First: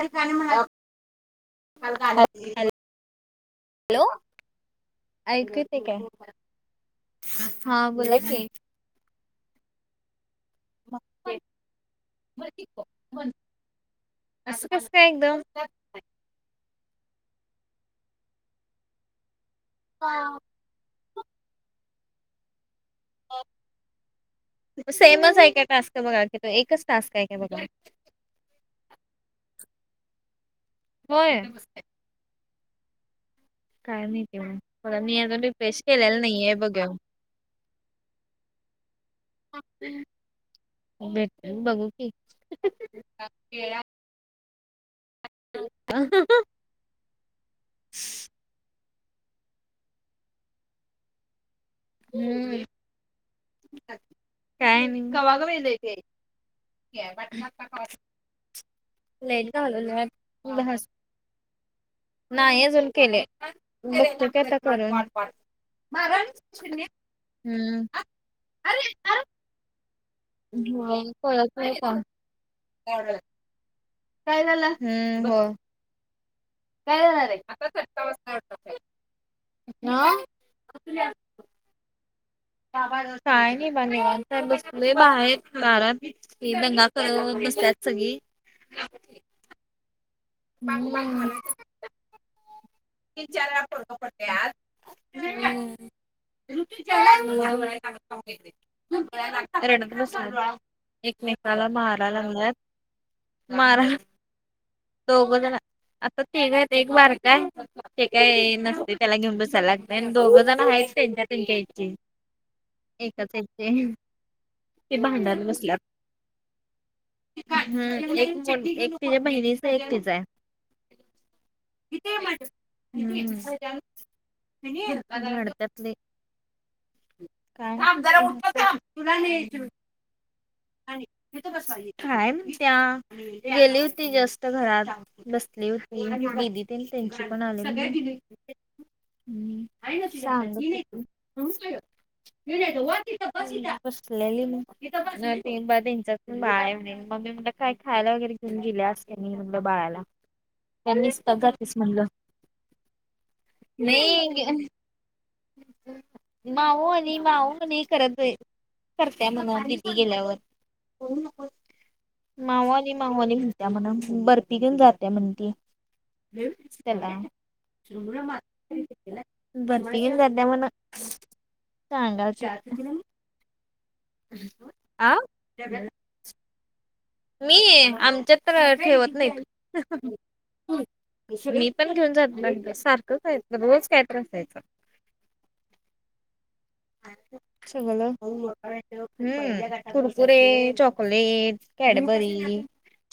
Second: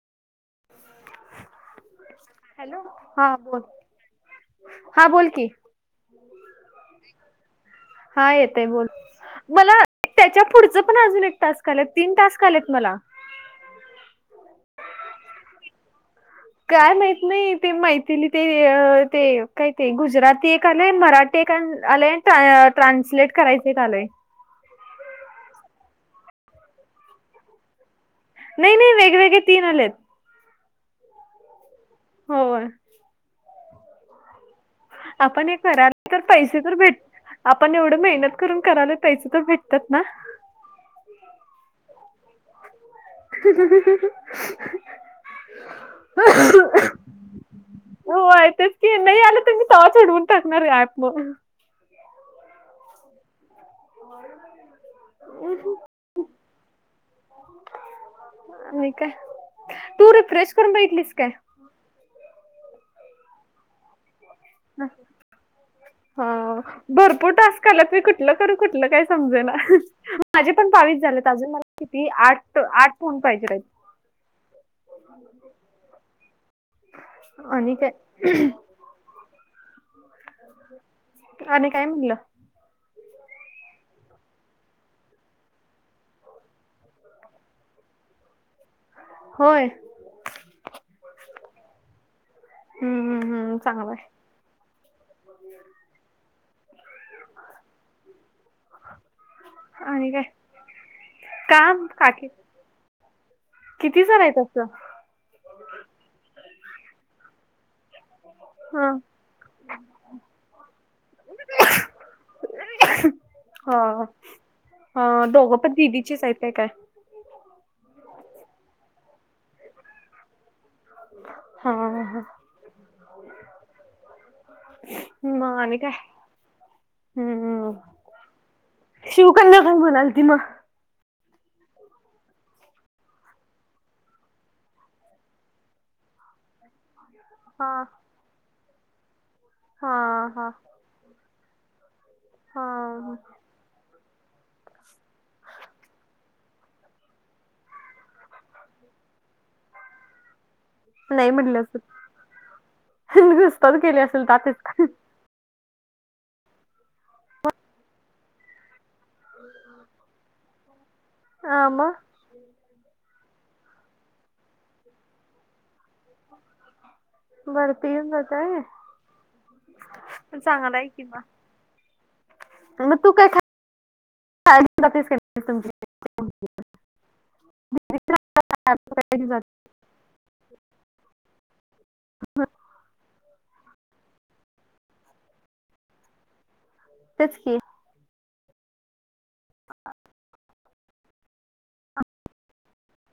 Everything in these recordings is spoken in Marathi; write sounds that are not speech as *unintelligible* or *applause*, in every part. िकाणी म्हणा हॅलो हॅलो हा बोल हा बोल की येतंय काय हा बोोल हा येतय बोल मला त्याच्या पुढचं पण अजून एक टास्क आलेत तीन टास्क आलेत मला असं कसं काय, एकदम काय, माहित नाही ते मैथली ते ते काय ते गुजराती एक लय मराठी आय ट्रान्सलेट करायचे कालय सेमच आहे काय टास्क बघाी त एकच टास्क आहे काय बघा नाही नाही वेगवेगळे तीन आलेत होय होय काय नाही ते मला मी अज आपण हे रिफ्रेश करायला केलेला तर नाहीये पैसे तर बघा भेट आपण एवढं मेहनत करून करायला पैसे तर भेटतात ना भेटतील बघू की *inaudible* हो आहे तेच की नाही आलं तर मी तवा वूडवून टाकणार ऍप मग हम्म काय नाही कवागय आणि काय लाइट तू रिफ्रेश करून घालवल्यात बघितलीस काय नाही अजून केले आता करू हा भरपूर टास्क आलात मी कुठलं करू कुठलं काय होय समजे ना माझे पण बावीस झालेत अजून मला किती आठ आठ ह पाहिज काय झालं ह् हो कायणार आणि काय आणि काय म्हणलं काय नाही बा निवांत आहे बसले बाहेर दारात ही एक दंगा करत बसल्यात सगळी होय हम्म. हम्म तीन चार हम्म वेळा चांगलं पडतो आहे पण *inaudible* रडत आणि काय बसल्यात एकमेकाला काम माराय काकी लागल्यात किती जण आहे तसं दौघं ज असं तिघ का येत एक बारक काय ते काय हा नसते त्याला घेऊन बसायला लागत आणि दोघं जण आहेतच त्यांच्या त्यांच्याची एककाचचे हा ते हा भांडण दोघं पण बसल्यात दिदीचीच आहेत काय काय ह एक एक तिच्या बहिणीच एक तिच आहे हा ह मग आणि रडत्यात काय लय हम्म शिवकन्या काय म्हणाल ती मग *inaudible* आणि काय म्हणत्या गेली होती जस्त घरात बसली होतीदी त्यांची पण हा आ् हा हा हा सलेली मग तथ ते त्यांच्यात बाळा आहे म्हणेल मग मी म्हण काय खायला वगैरे घेऊन गेले असते म म्हणलं बाळाला नाही त्यांसग म्हटलं तस असत म्हणलं नुसताच गेले असेल नाही तातेच माव आणि माऊ म्ह करत करत म्हणून दिीपी गेल्यावर आम मावाली मावली होत्या म्हणा बर्फी घेऊन जाते म्हण त ला बर्फी घेऊन जाताय. बतीन करद मण चांगला आहे कि मग. सांगा च मग तू काय ख आ मी आमच्यात तर ठेवत तुमची नाही मी पण घेऊन जात ब सारखंचयचं रोज काय त्रास यायच तेच की सग ह् कुरकुरे चॉकलेट कॅडबरी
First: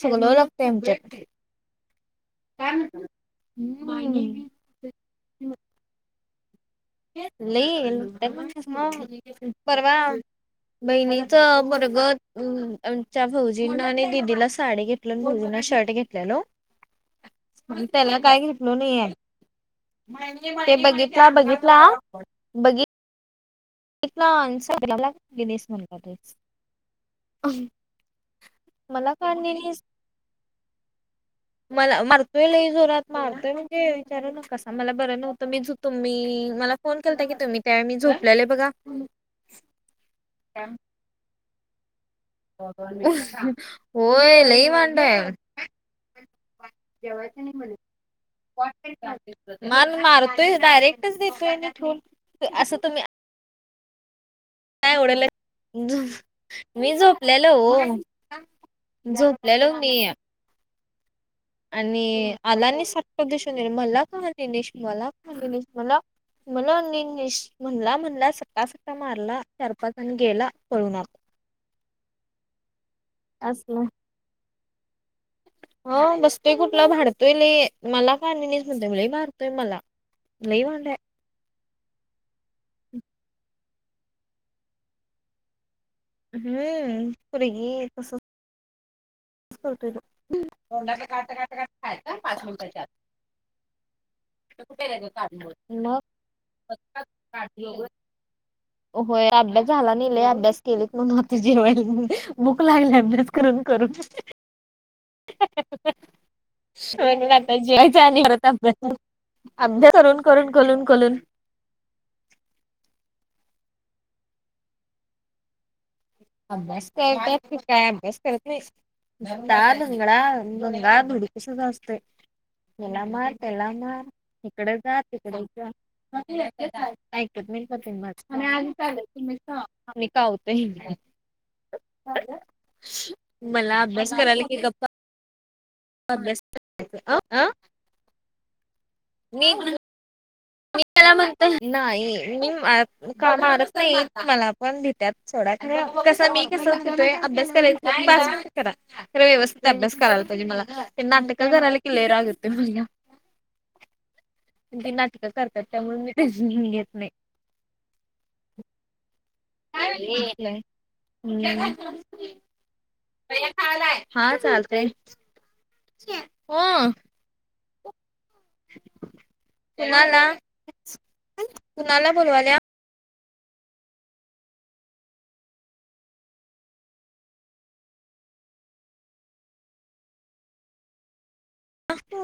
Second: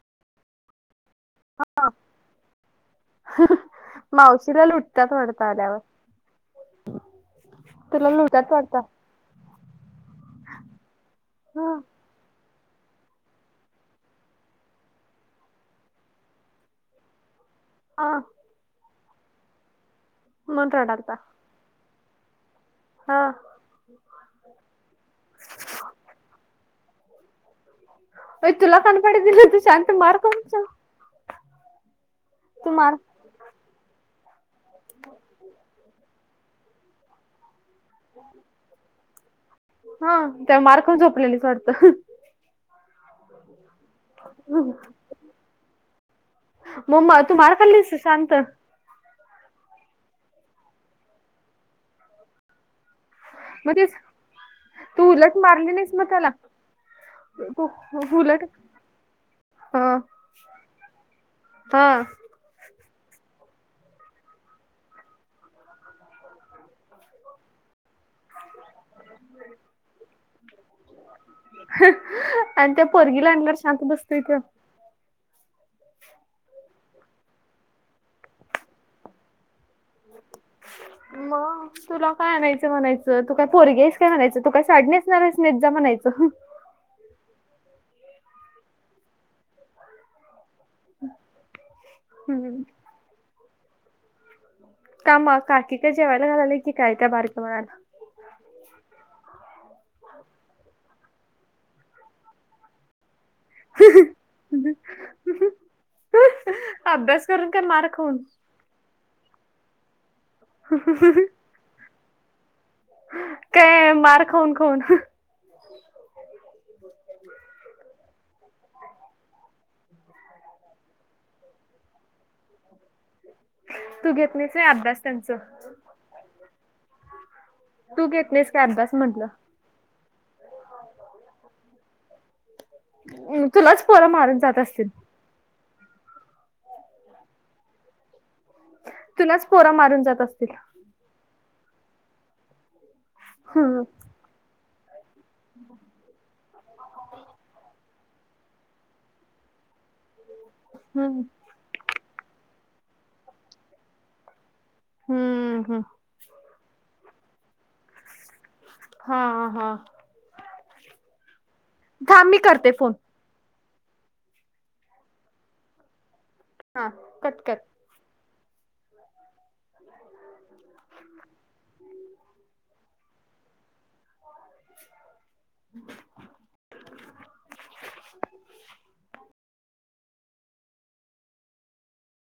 सगल लागते आमच्याक हा हम्म. मावशीला लुटत वडत आल्यावर लई तुला म लुटतात वाटतं. पररवा बई नाही हा बरग हम आमच्या भाौऊजीना आणि दिदीला साडी घेतल भाौजींना शर्ट घेतलेलं त्याला हा काय घेतल नाहीय म्हणून ते रडालता बघितला बघ बघित हा गश म्हण अ तुला कनपडी दिलं तू शांत मारकमचा मला मारतोय ल जोरात मारतोय म्हणजे विचार न कसा मला बरं नव्हतं मी झ तुम्ही मला फोन केलता की तुम्ही त्या मी झोपलेले बघा हा त्या मार्कून झोपलेली सडतं उप अ होय लई वांदाय मम तू मार खाल्लीस शांत मान मारतोय डायरेक्टच देतोये ठेऊन असं तुम्ही या मध्येच काय उडल य मी झोपलेलं तू हो उलट झोपलेलो मी हा य हा आणि आला नाही सटप दिसून मला कानेश मला कानेश मला मला अ म्हणला म्हणला सटा सटा मारला चार पाच ज आण गेला पळू आत आणि त्या पगीला आणल्या असलं. शांत बसतय त्या हा बसतोय कुठला भारतोय ल मला कानीस म भरतोय मला लवाडे मग तुला काय आणायचं म्हणायचं तू काय फोरगेस काय म्हणायचं तू काय साडणीसणारस न जाा म्हणायचं हम्म पुरी गी तसं का काढ का पाच हम्म मिनटच्या आ कामा काकी का मग जेवायला घालंय की काय त्या बारकमणाला *unintelligible* होय अभ्यास झाला नाहीले अभ्यास केलेत म्हण होता जेवायला बूक लागले करम करुून हज स करून नाता काय मार जे खाऊन जाणी होता अभ्यास करून करून कलून कलून काय मार खाऊन खाऊन अभ्यास करतात काय अभ्यास करत नाही डाधिंगना धिंगाणा तसंच असतय त्याला मार त्याला मार तू घेत नाहीस व्हय इकडे जा अभ्यास त्यांच तिकडेच जा म ते ऐकत काय ऐकत नाही तू घेत नाहीस आ काय अभ्यास चाल तुम्ही म्हंटलं खावा आम्ही काहत अम मला तुलाच पोरा अभ्यास मारून करायला की जात गप्प असतील? अभ्यास करतात ती अ -अ तुलाच पोर मारून जात असतील? मी त्याला म्हणतोय नाही, मी- का मारत हम्म नाहीे, मला पण भित्यात सोडा खरं मी कस म्हणतोय अभ्यास करायचं काय पाहिजे, ते करा खरं व्यवस्थित अभ्यास करायला पाहिजे मला ते हम्म नाटक कराल की लय राग येतोयं *unintelligible* ते नाटकं हम्म करतात, हम्म त्यामुळे मी टेन्शन घेत नाही. हा हा हां थांब, मी करते फोन. पैया खायालाय हा चालतंय. *unintelligible* हा कट कर. कुणाला-कुणाला बोलवाल्या? *unintelligible* *unintelligible*